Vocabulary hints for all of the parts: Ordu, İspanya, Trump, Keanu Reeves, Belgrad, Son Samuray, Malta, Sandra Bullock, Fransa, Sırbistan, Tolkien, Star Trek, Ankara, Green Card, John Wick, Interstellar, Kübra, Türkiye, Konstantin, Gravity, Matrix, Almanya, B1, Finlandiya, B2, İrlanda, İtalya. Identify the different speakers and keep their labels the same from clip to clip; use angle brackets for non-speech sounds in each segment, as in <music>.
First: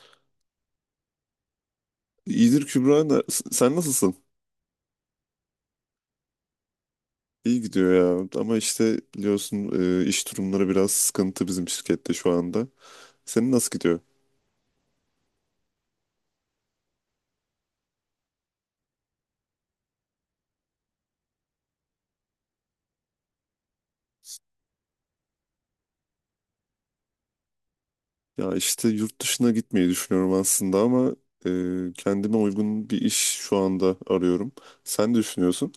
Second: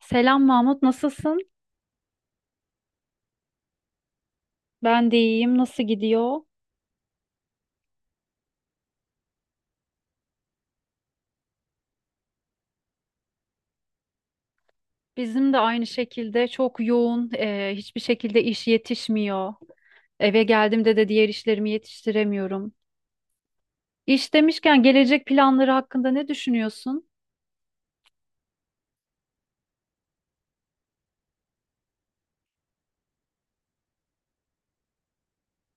Speaker 1: Selam Mahmut, nasılsın?
Speaker 2: İyidir Kübra. Sen nasılsın?
Speaker 1: Ben de iyiyim. Nasıl gidiyor?
Speaker 2: İyi gidiyor ya. Ama işte biliyorsun, iş durumları biraz sıkıntı bizim şirkette şu anda. Senin nasıl gidiyor?
Speaker 1: Bizim de aynı şekilde çok yoğun, hiçbir şekilde iş yetişmiyor. Eve geldiğimde de diğer işlerimi yetiştiremiyorum. İş demişken gelecek planları hakkında ne düşünüyorsun?
Speaker 2: Ya işte yurt dışına gitmeyi düşünüyorum aslında ama kendime uygun bir iş şu anda arıyorum. Sen ne düşünüyorsun?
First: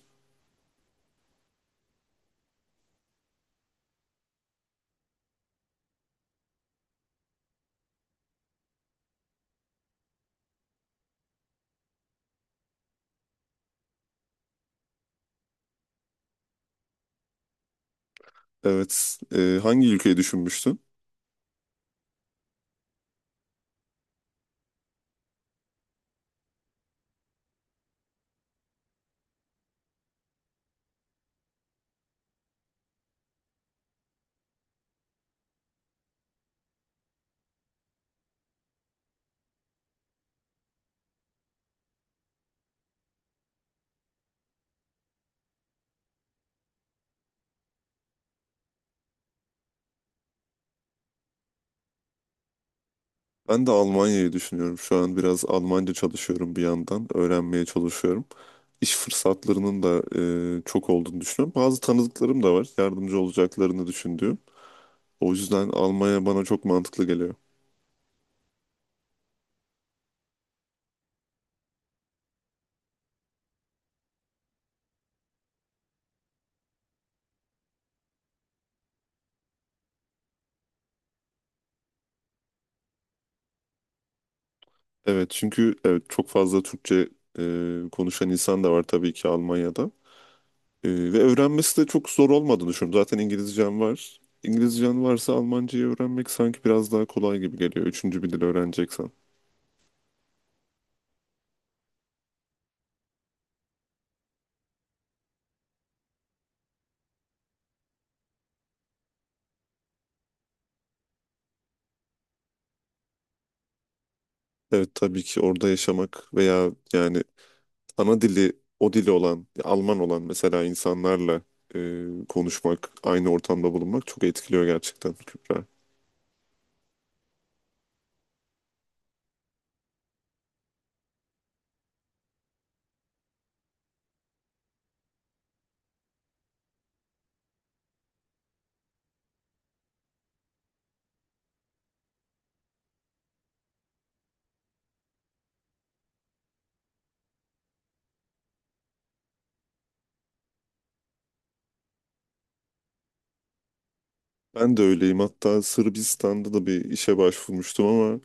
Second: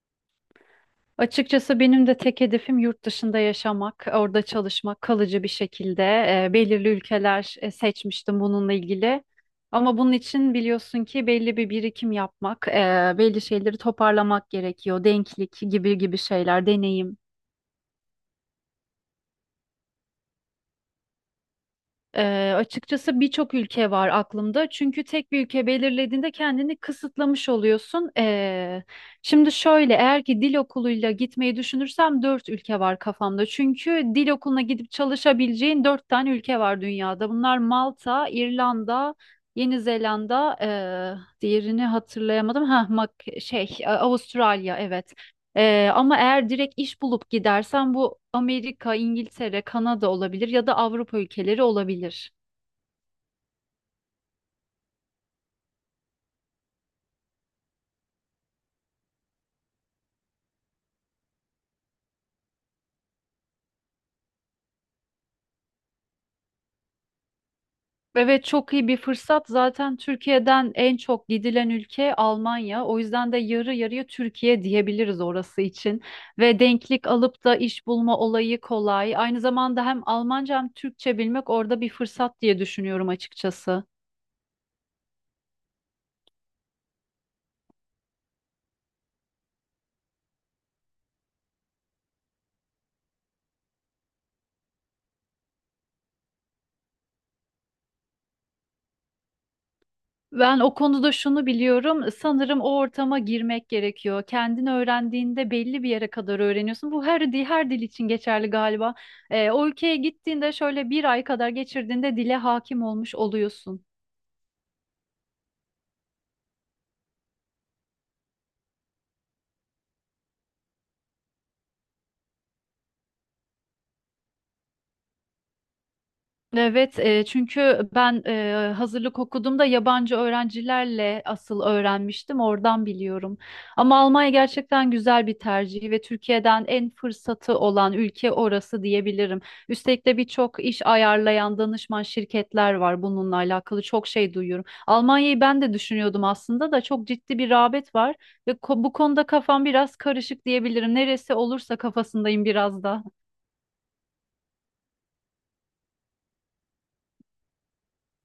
Speaker 1: Açıkçası benim de tek hedefim yurt dışında yaşamak, orada çalışmak, kalıcı bir şekilde. Belirli ülkeler seçmiştim bununla ilgili. Ama bunun için biliyorsun ki belli bir birikim yapmak, belli şeyleri toparlamak gerekiyor. Denklik gibi gibi şeyler, deneyim.
Speaker 2: Evet. Hangi ülkeyi düşünmüştün?
Speaker 1: Açıkçası birçok ülke var aklımda. Çünkü tek bir ülke belirlediğinde kendini kısıtlamış oluyorsun. Şimdi şöyle, eğer ki dil okuluyla gitmeyi düşünürsem dört ülke var kafamda. Çünkü dil okuluna gidip çalışabileceğin dört tane ülke var dünyada. Bunlar Malta, İrlanda, Yeni Zelanda, diğerini hatırlayamadım. Ha, Avustralya, evet. Ama eğer direkt iş bulup gidersen bu Amerika, İngiltere, Kanada olabilir ya da Avrupa ülkeleri olabilir.
Speaker 2: Ben de Almanya'yı düşünüyorum. Şu an biraz Almanca çalışıyorum bir yandan. Öğrenmeye çalışıyorum. İş fırsatlarının da çok olduğunu düşünüyorum. Bazı tanıdıklarım da var. Yardımcı olacaklarını düşündüğüm. O yüzden Almanya bana çok mantıklı geliyor.
Speaker 1: Evet, çok iyi bir fırsat. Zaten Türkiye'den en çok gidilen ülke Almanya. O yüzden de yarı yarıya Türkiye diyebiliriz orası için. Ve denklik alıp da iş bulma olayı kolay. Aynı zamanda hem Almanca hem Türkçe bilmek orada bir fırsat diye düşünüyorum açıkçası.
Speaker 2: Evet, çünkü evet, çok fazla Türkçe konuşan insan da var tabii ki Almanya'da. Ve öğrenmesi de çok zor olmadığını düşünüyorum. Zaten İngilizcem var. İngilizcen varsa Almancayı öğrenmek sanki biraz daha kolay gibi geliyor. Üçüncü bir dil öğreneceksen.
Speaker 1: Ben o konuda şunu biliyorum. Sanırım o ortama girmek gerekiyor. Kendin öğrendiğinde belli bir yere kadar öğreniyorsun. Bu her dil, her dil için geçerli galiba. O ülkeye gittiğinde şöyle bir ay kadar geçirdiğinde dile hakim olmuş oluyorsun.
Speaker 2: Evet, tabii ki orada yaşamak veya yani ana dili, o dili olan, Alman olan mesela insanlarla konuşmak, aynı ortamda bulunmak çok etkiliyor gerçekten Kübra.
Speaker 1: Evet, çünkü ben hazırlık okuduğumda yabancı öğrencilerle asıl öğrenmiştim, oradan biliyorum. Ama Almanya gerçekten güzel bir tercih ve Türkiye'den en fırsatı olan ülke orası diyebilirim. Üstelik de birçok iş ayarlayan danışman şirketler var, bununla alakalı çok şey duyuyorum. Almanya'yı ben de düşünüyordum aslında, da çok ciddi bir rağbet var ve bu konuda kafam biraz karışık diyebilirim. Neresi olursa kafasındayım biraz da.
Speaker 2: Ben de öyleyim. Hatta Sırbistan'da da bir işe başvurmuştum ama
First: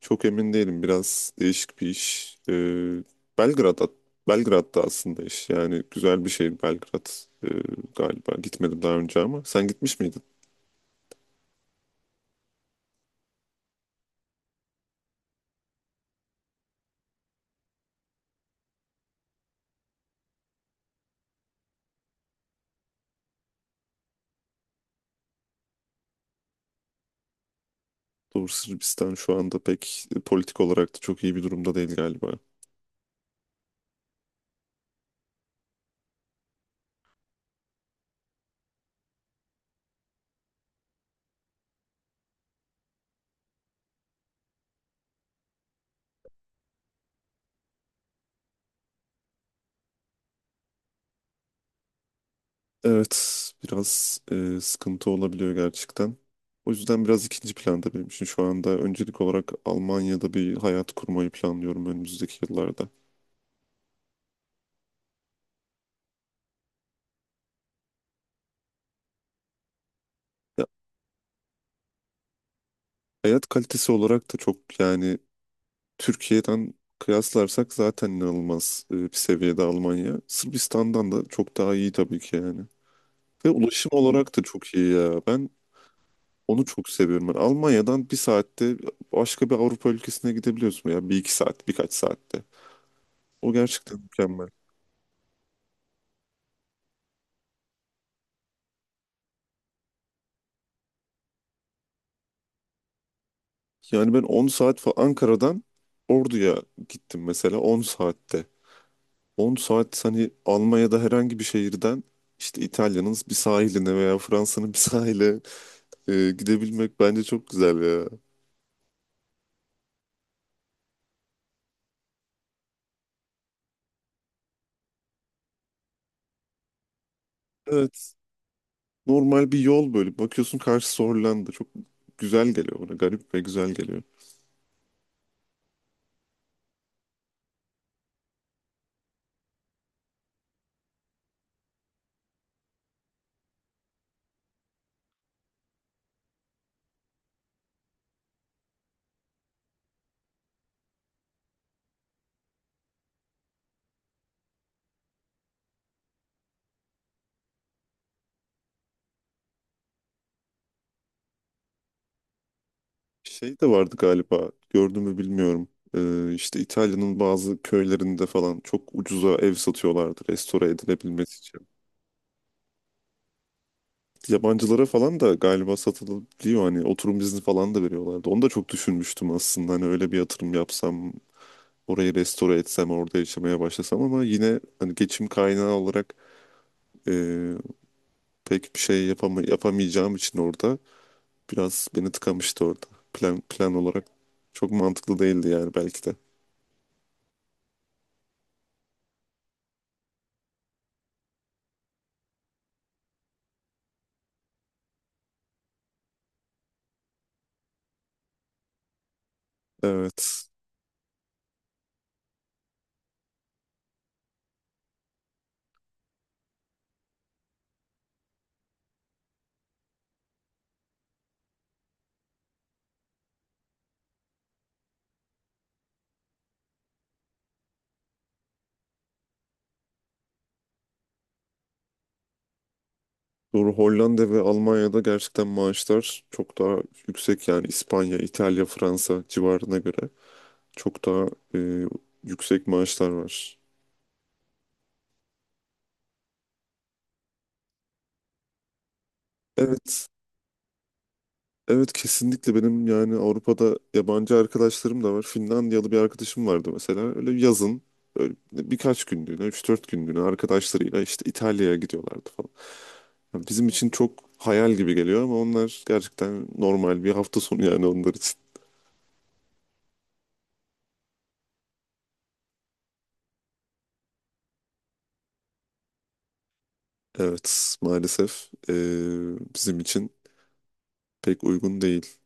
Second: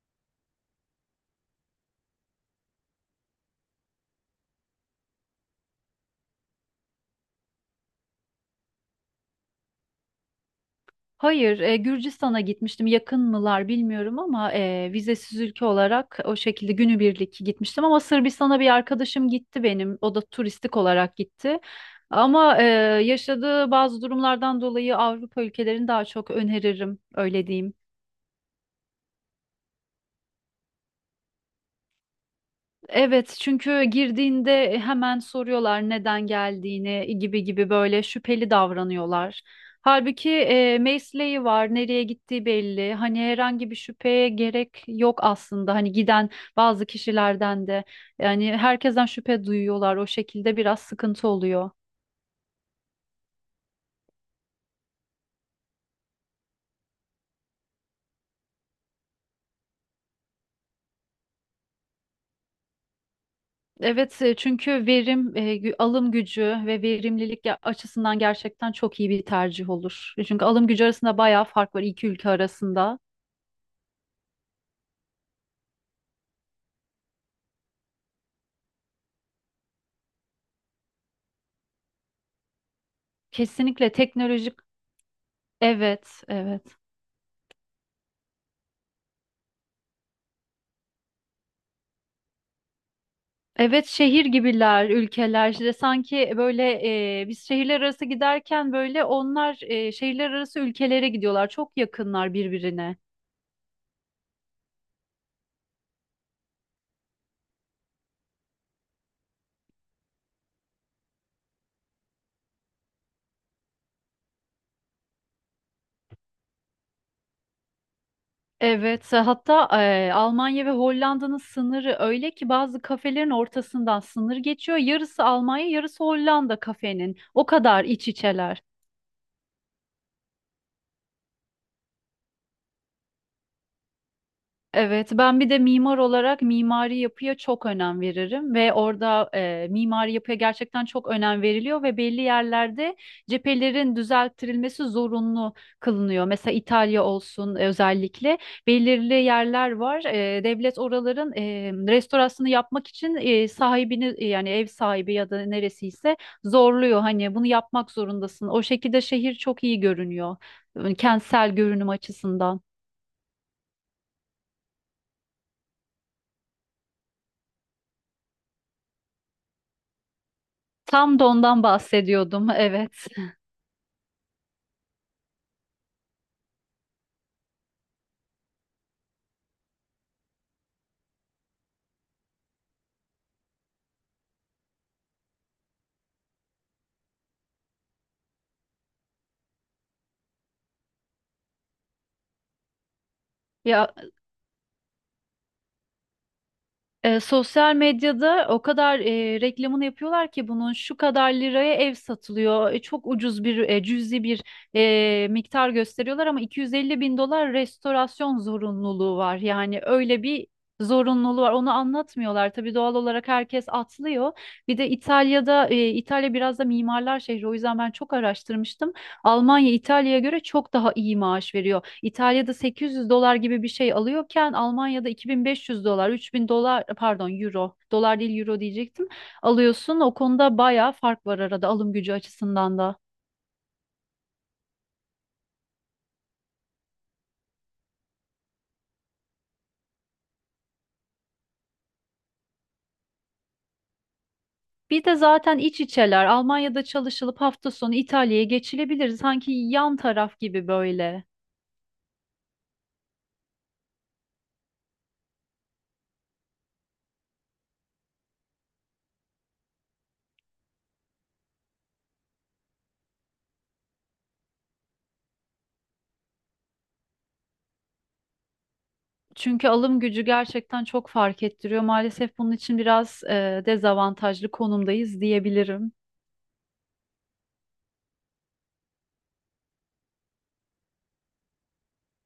Speaker 2: çok emin değilim. Biraz değişik bir iş. Belgrad'a, Belgrad'da aslında iş. Yani güzel bir şehir Belgrad Ee, galiba. Gitmedim daha önce ama sen gitmiş miydin?
Speaker 1: Hayır, Gürcistan'a gitmiştim. Yakın mılar bilmiyorum ama vizesiz ülke olarak o şekilde günübirlik gitmiştim. Ama Sırbistan'a bir arkadaşım gitti benim. O da turistik olarak gitti. Ama yaşadığı bazı durumlardan dolayı Avrupa ülkelerini daha çok öneririm, öyle diyeyim.
Speaker 2: Doğru, Sırbistan şu anda pek politik olarak da çok iyi bir durumda değil galiba.
Speaker 1: Evet, çünkü girdiğinde hemen soruyorlar neden geldiğini, gibi gibi böyle şüpheli davranıyorlar. Halbuki mesleği var, nereye gittiği belli. Hani herhangi bir şüpheye gerek yok aslında. Hani giden bazı kişilerden de, yani herkesten şüphe duyuyorlar. O şekilde biraz sıkıntı oluyor.
Speaker 2: Evet, biraz sıkıntı olabiliyor gerçekten. O yüzden biraz ikinci planda, benim için şu anda öncelik olarak Almanya'da bir hayat kurmayı planlıyorum önümüzdeki yıllarda.
Speaker 1: Evet, çünkü alım gücü ve verimlilik açısından gerçekten çok iyi bir tercih olur. Çünkü alım gücü arasında bayağı fark var iki ülke arasında.
Speaker 2: Hayat kalitesi olarak da çok, yani Türkiye'den kıyaslarsak zaten inanılmaz bir seviyede Almanya. Sırbistan'dan da çok daha iyi tabii ki yani. Ve ulaşım
Speaker 1: Kesinlikle
Speaker 2: olarak da
Speaker 1: teknolojik.
Speaker 2: çok iyi ya. Ben
Speaker 1: Evet, evet.
Speaker 2: onu çok seviyorum. Ben Almanya'dan bir saatte başka bir Avrupa ülkesine gidebiliyorsun ya. Bir iki saat, birkaç saatte. O
Speaker 1: Evet,
Speaker 2: gerçekten
Speaker 1: şehir
Speaker 2: mükemmel.
Speaker 1: gibiler, ülkeler. İşte sanki böyle, biz şehirler arası giderken böyle onlar şehirler arası ülkelere gidiyorlar. Çok yakınlar birbirine.
Speaker 2: Yani ben 10 saat falan Ankara'dan Ordu'ya gittim mesela 10 saatte. 10 saat hani Almanya'da herhangi bir şehirden işte İtalya'nın bir sahiline veya Fransa'nın bir sahile gidebilmek bence çok güzel ya.
Speaker 1: Evet, hatta Almanya ve Hollanda'nın sınırı öyle ki bazı kafelerin ortasından sınır geçiyor. Yarısı Almanya, yarısı Hollanda kafenin. O kadar iç
Speaker 2: Evet.
Speaker 1: içeler.
Speaker 2: Normal bir yol böyle. Bakıyorsun karşısı Hollanda. Çok güzel geliyor bana. Garip ve güzel geliyor.
Speaker 1: Evet, ben bir de mimar olarak mimari yapıya çok önem veririm ve orada mimari yapıya gerçekten çok önem veriliyor ve belli yerlerde cephelerin düzelttirilmesi zorunlu kılınıyor. Mesela İtalya olsun, özellikle belirli yerler var. Devlet oraların restorasyonu yapmak için sahibini, yani ev sahibi ya da neresiyse, zorluyor. Hani bunu yapmak zorundasın. O şekilde şehir çok iyi görünüyor, kentsel görünüm açısından.
Speaker 2: Şey de vardı galiba. Gördün mü bilmiyorum. İşte İtalya'nın bazı köylerinde falan çok ucuza ev satıyorlardı restore
Speaker 1: Tam da
Speaker 2: edilebilmesi
Speaker 1: ondan
Speaker 2: için.
Speaker 1: bahsediyordum, evet.
Speaker 2: Yabancılara falan da galiba satılabiliyor, hani oturum izni falan da veriyorlardı. Onu da çok düşünmüştüm aslında, hani öyle bir yatırım yapsam orayı restore etsem orada yaşamaya başlasam ama yine hani geçim kaynağı olarak e, pek bir şey yapamayacağım için orada biraz beni tıkamıştı orada. Plan
Speaker 1: Ya
Speaker 2: olarak çok mantıklı değildi yani belki de.
Speaker 1: sosyal medyada o kadar reklamını yapıyorlar ki bunun şu kadar liraya ev satılıyor. Çok ucuz bir, cüzi bir, miktar gösteriyorlar ama 250 bin dolar restorasyon zorunluluğu var. Yani öyle
Speaker 2: Evet.
Speaker 1: bir zorunluluğu var. Onu anlatmıyorlar. Tabii doğal olarak herkes atlıyor. Bir de İtalya'da, İtalya biraz da mimarlar şehri. O yüzden ben çok araştırmıştım. Almanya İtalya'ya göre çok daha iyi maaş veriyor. İtalya'da 800 dolar gibi bir şey alıyorken Almanya'da 2500 dolar, 3000 dolar, pardon euro, dolar değil euro diyecektim. Alıyorsun. O konuda bayağı fark var arada, alım gücü açısından da.
Speaker 2: Doğru, Hollanda ve Almanya'da gerçekten maaşlar çok daha yüksek yani İspanya, İtalya, Fransa civarına göre. Çok daha e, yüksek maaşlar var.
Speaker 1: Bir de zaten iç içeler. Almanya'da çalışılıp hafta sonu İtalya'ya geçilebilir. Sanki yan
Speaker 2: Evet,
Speaker 1: taraf gibi böyle.
Speaker 2: evet, kesinlikle. Benim yani Avrupa'da yabancı arkadaşlarım da var. Finlandiyalı bir arkadaşım vardı mesela. Öyle yazın böyle birkaç günlüğüne, 3-4 günlüğüne arkadaşlarıyla işte İtalya'ya gidiyorlardı falan. Yani bizim için çok hayal gibi geliyor ama onlar gerçekten normal bir hafta sonu yani onlar için.
Speaker 1: Çünkü alım gücü gerçekten çok fark ettiriyor. Maalesef bunun için biraz dezavantajlı konumdayız diyebilirim.
Speaker 2: Evet, maalesef bizim için pek uygun değil.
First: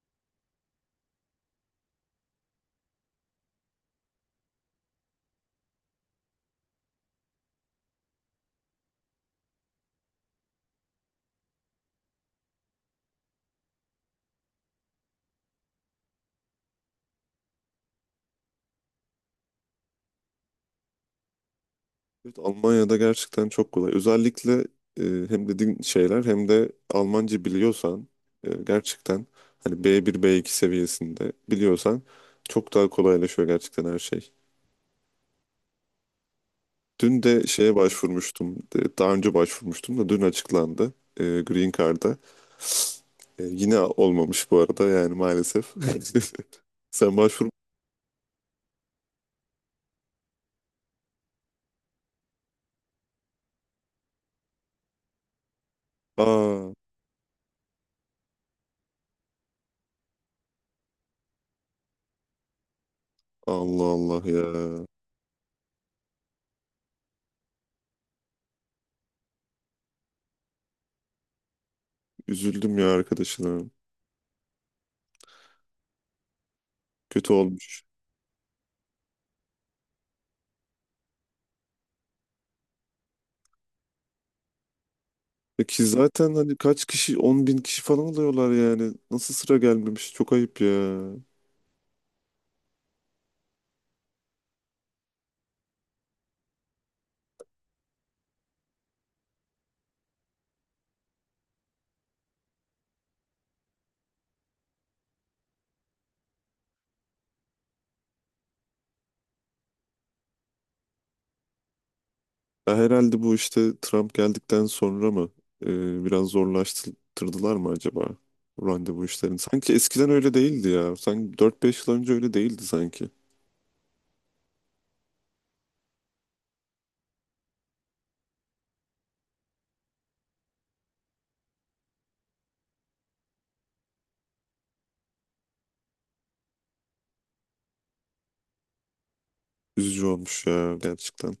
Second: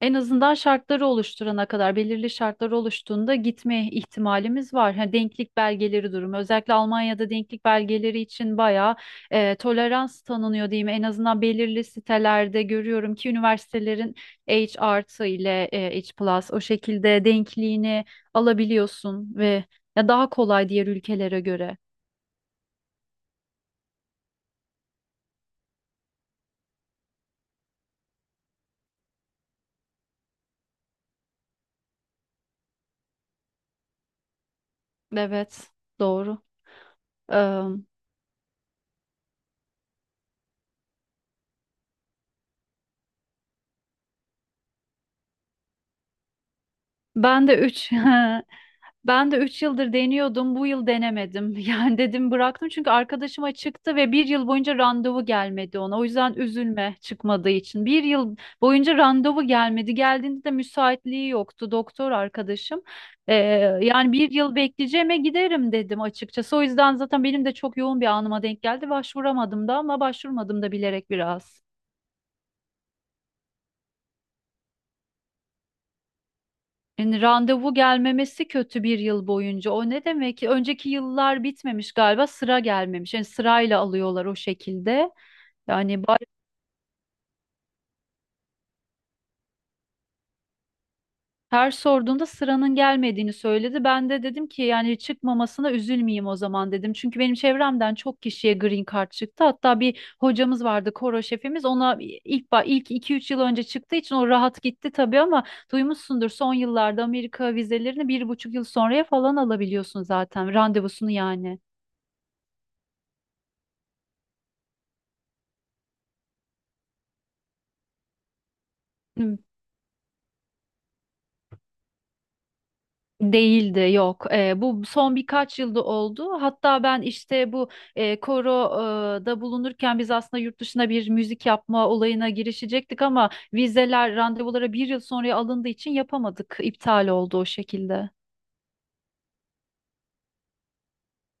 Speaker 1: En azından şartları oluşturana kadar, belirli şartları oluştuğunda gitme ihtimalimiz var. Ha, denklik belgeleri durumu, özellikle Almanya'da denklik belgeleri için bayağı tolerans tanınıyor diyeyim. En azından belirli sitelerde görüyorum ki üniversitelerin H artı ile, H plus o şekilde denkliğini alabiliyorsun ve ya daha kolay diğer ülkelere göre.
Speaker 2: Evet, Almanya'da gerçekten çok kolay. Özellikle e, hem dediğin şeyler hem de Almanca biliyorsan gerçekten hani B1 B2 seviyesinde biliyorsan çok daha kolaylaşıyor gerçekten her şey.
Speaker 1: Evet, doğru.
Speaker 2: Dün de
Speaker 1: Eee,
Speaker 2: şeye başvurmuştum. Daha önce başvurmuştum da dün açıklandı Green Card'a. Yine olmamış bu arada yani maalesef. <laughs> Sen başvur.
Speaker 1: Ben de 3. <laughs> Ben de 3 yıldır deniyordum. Bu yıl denemedim. <laughs> Yani dedim bıraktım, çünkü arkadaşıma çıktı ve bir yıl boyunca randevu gelmedi ona. O yüzden
Speaker 2: Aa,
Speaker 1: üzülme çıkmadığı için. Bir yıl boyunca randevu gelmedi. Geldiğinde de müsaitliği yoktu doktor arkadaşım. Ee,
Speaker 2: Allah
Speaker 1: Yani
Speaker 2: Allah
Speaker 1: bir
Speaker 2: ya.
Speaker 1: yıl bekleyeceğime giderim dedim açıkçası. O yüzden zaten benim de çok yoğun bir anıma denk geldi. Başvuramadım da ama başvurmadım da bilerek biraz.
Speaker 2: Üzüldüm ya arkadaşına.
Speaker 1: Yani
Speaker 2: Kötü
Speaker 1: randevu
Speaker 2: olmuş.
Speaker 1: gelmemesi kötü, bir yıl boyunca. O ne demek ki? Önceki yıllar bitmemiş galiba, sıra gelmemiş. Yani sırayla alıyorlar o şekilde.
Speaker 2: Peki
Speaker 1: Yani
Speaker 2: zaten hani kaç kişi, 10 bin kişi falan oluyorlar yani. Nasıl sıra gelmemiş? Çok ayıp ya.
Speaker 1: her sorduğunda sıranın gelmediğini söyledi. Ben de dedim ki, yani çıkmamasına üzülmeyeyim o zaman dedim. Çünkü benim çevremden çok kişiye green card çıktı. Hatta bir hocamız vardı, koro şefimiz. Ona ilk 2-3 yıl önce çıktığı için o rahat gitti tabii ama duymuşsundur son yıllarda Amerika vizelerini 1,5 yıl sonraya falan alabiliyorsun zaten randevusunu, yani.
Speaker 2: Ya herhalde bu işte Trump geldikten sonra mı biraz zorlaştırdılar mı acaba bu randevu işlerini? Sanki eskiden öyle değildi ya. Sanki 4-5 yıl önce öyle değildi sanki.
Speaker 1: Değildi, yok. Bu son birkaç yılda oldu. Hatta ben işte bu koroda bulunurken biz aslında yurt dışına bir müzik yapma olayına girişecektik ama vizeler randevulara bir yıl sonraya alındığı için yapamadık. İptal oldu o şekilde.
Speaker 2: Üzücü olmuş ya gerçekten.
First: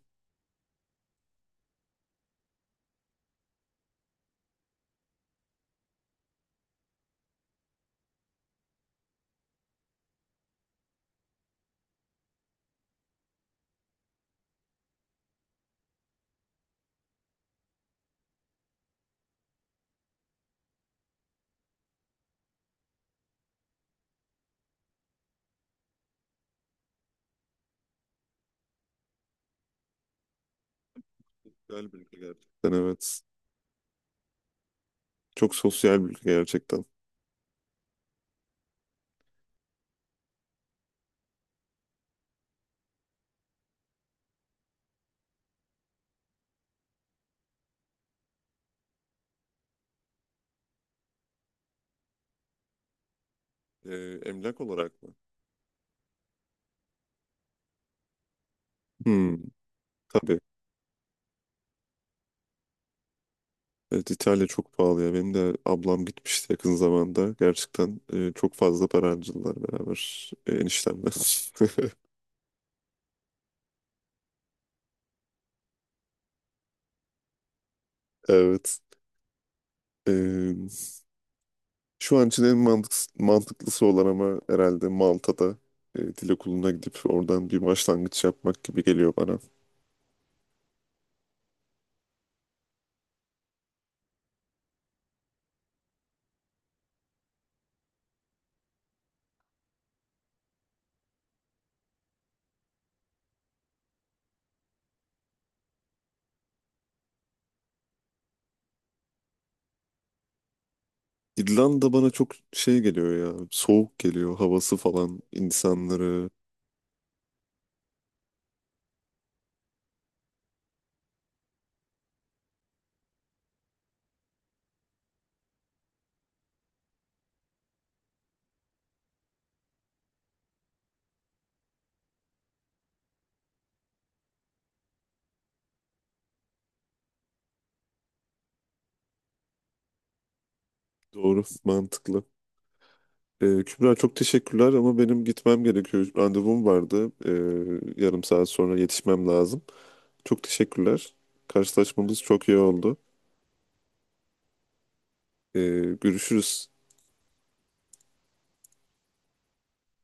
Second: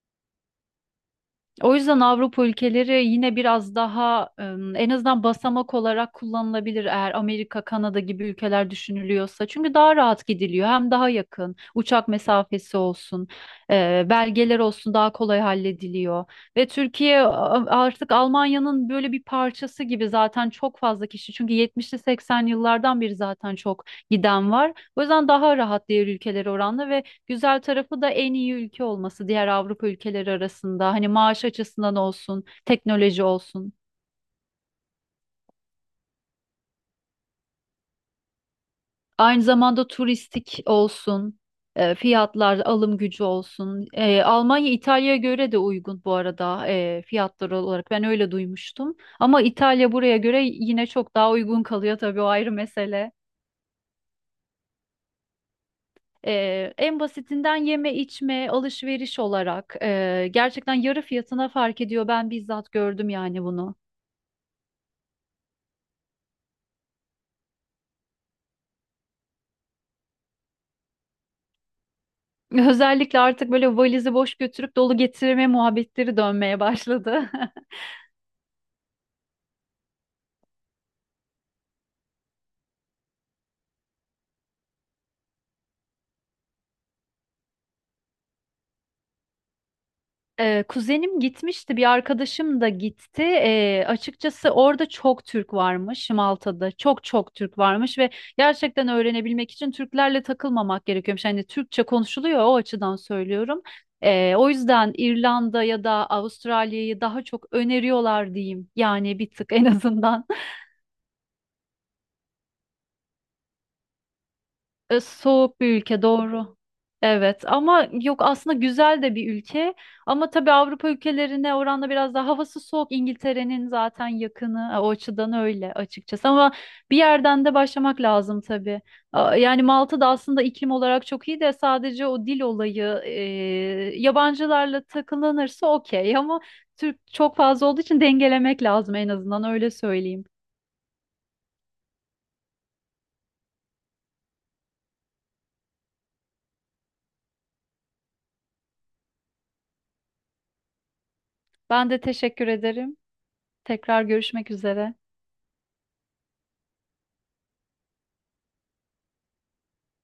Speaker 1: O yüzden Avrupa ülkeleri yine biraz daha, en azından basamak olarak kullanılabilir eğer Amerika, Kanada gibi ülkeler düşünülüyorsa. Çünkü daha rahat gidiliyor, hem daha yakın uçak mesafesi olsun, belgeler olsun daha kolay hallediliyor. Ve Türkiye artık Almanya'nın böyle bir parçası gibi, zaten çok fazla kişi, çünkü 70'li 80'li yıllardan beri zaten çok giden var. O yüzden daha rahat diğer ülkelere oranla ve güzel tarafı da en iyi ülke olması diğer Avrupa ülkeleri arasında. Hani maaş
Speaker 2: Sosyal
Speaker 1: açısından
Speaker 2: bir ülke
Speaker 1: olsun,
Speaker 2: gerçekten, evet.
Speaker 1: teknoloji olsun,
Speaker 2: Çok sosyal bir ülke gerçekten.
Speaker 1: aynı zamanda turistik olsun, fiyatlar, alım gücü olsun. Almanya İtalya'ya göre de uygun bu arada, fiyatlar olarak. Ben öyle duymuştum. Ama İtalya buraya göre yine çok daha uygun kalıyor tabii, o ayrı mesele.
Speaker 2: E, Emlak olarak mı?
Speaker 1: En basitinden yeme içme alışveriş
Speaker 2: Hmm,
Speaker 1: olarak,
Speaker 2: tabii.
Speaker 1: gerçekten yarı fiyatına fark ediyor. Ben bizzat gördüm yani bunu.
Speaker 2: Evet, İtalya çok pahalı ya. Benim de ablam gitmişti yakın zamanda. Gerçekten çok fazla para harcadılar beraber eniştemle. <laughs>
Speaker 1: Özellikle artık böyle valizi boş götürüp dolu getirme muhabbetleri dönmeye başladı. <laughs>
Speaker 2: Evet. E, Şu an için en mantıklısı olan ama herhalde Malta'da dil okuluna gidip oradan bir başlangıç yapmak gibi geliyor bana.
Speaker 1: Kuzenim gitmişti, bir arkadaşım da gitti. Açıkçası orada çok Türk varmış, Malta'da. Çok çok Türk varmış ve gerçekten öğrenebilmek için Türklerle takılmamak gerekiyormuş. Yani Türkçe konuşuluyor, o açıdan söylüyorum. O yüzden İrlanda ya da Avustralya'yı daha çok öneriyorlar diyeyim. Yani bir tık en azından.
Speaker 2: İrlanda bana çok şey geliyor ya. Soğuk geliyor. Havası falan.
Speaker 1: Soğuk bir ülke,
Speaker 2: İnsanları.
Speaker 1: doğru. Evet ama yok, aslında güzel de bir ülke ama tabii Avrupa ülkelerine oranla biraz daha havası soğuk, İngiltere'nin zaten yakını, o açıdan öyle açıkçası, ama bir yerden de başlamak lazım tabii. Yani Malta da aslında iklim olarak çok iyi de sadece o dil olayı, yabancılarla takılanırsa okey ama Türk çok fazla olduğu için dengelemek lazım, en azından öyle söyleyeyim.
Speaker 2: Doğru. Mantıklı. Kübra çok teşekkürler ama benim gitmem gerekiyor. Randevum vardı. Yarım saat sonra yetişmem lazım. Çok teşekkürler.
Speaker 1: Ben de
Speaker 2: Karşılaşmamız çok
Speaker 1: teşekkür
Speaker 2: iyi
Speaker 1: ederim.
Speaker 2: oldu.
Speaker 1: Tekrar görüşmek üzere.
Speaker 2: Ee, Görüşürüz.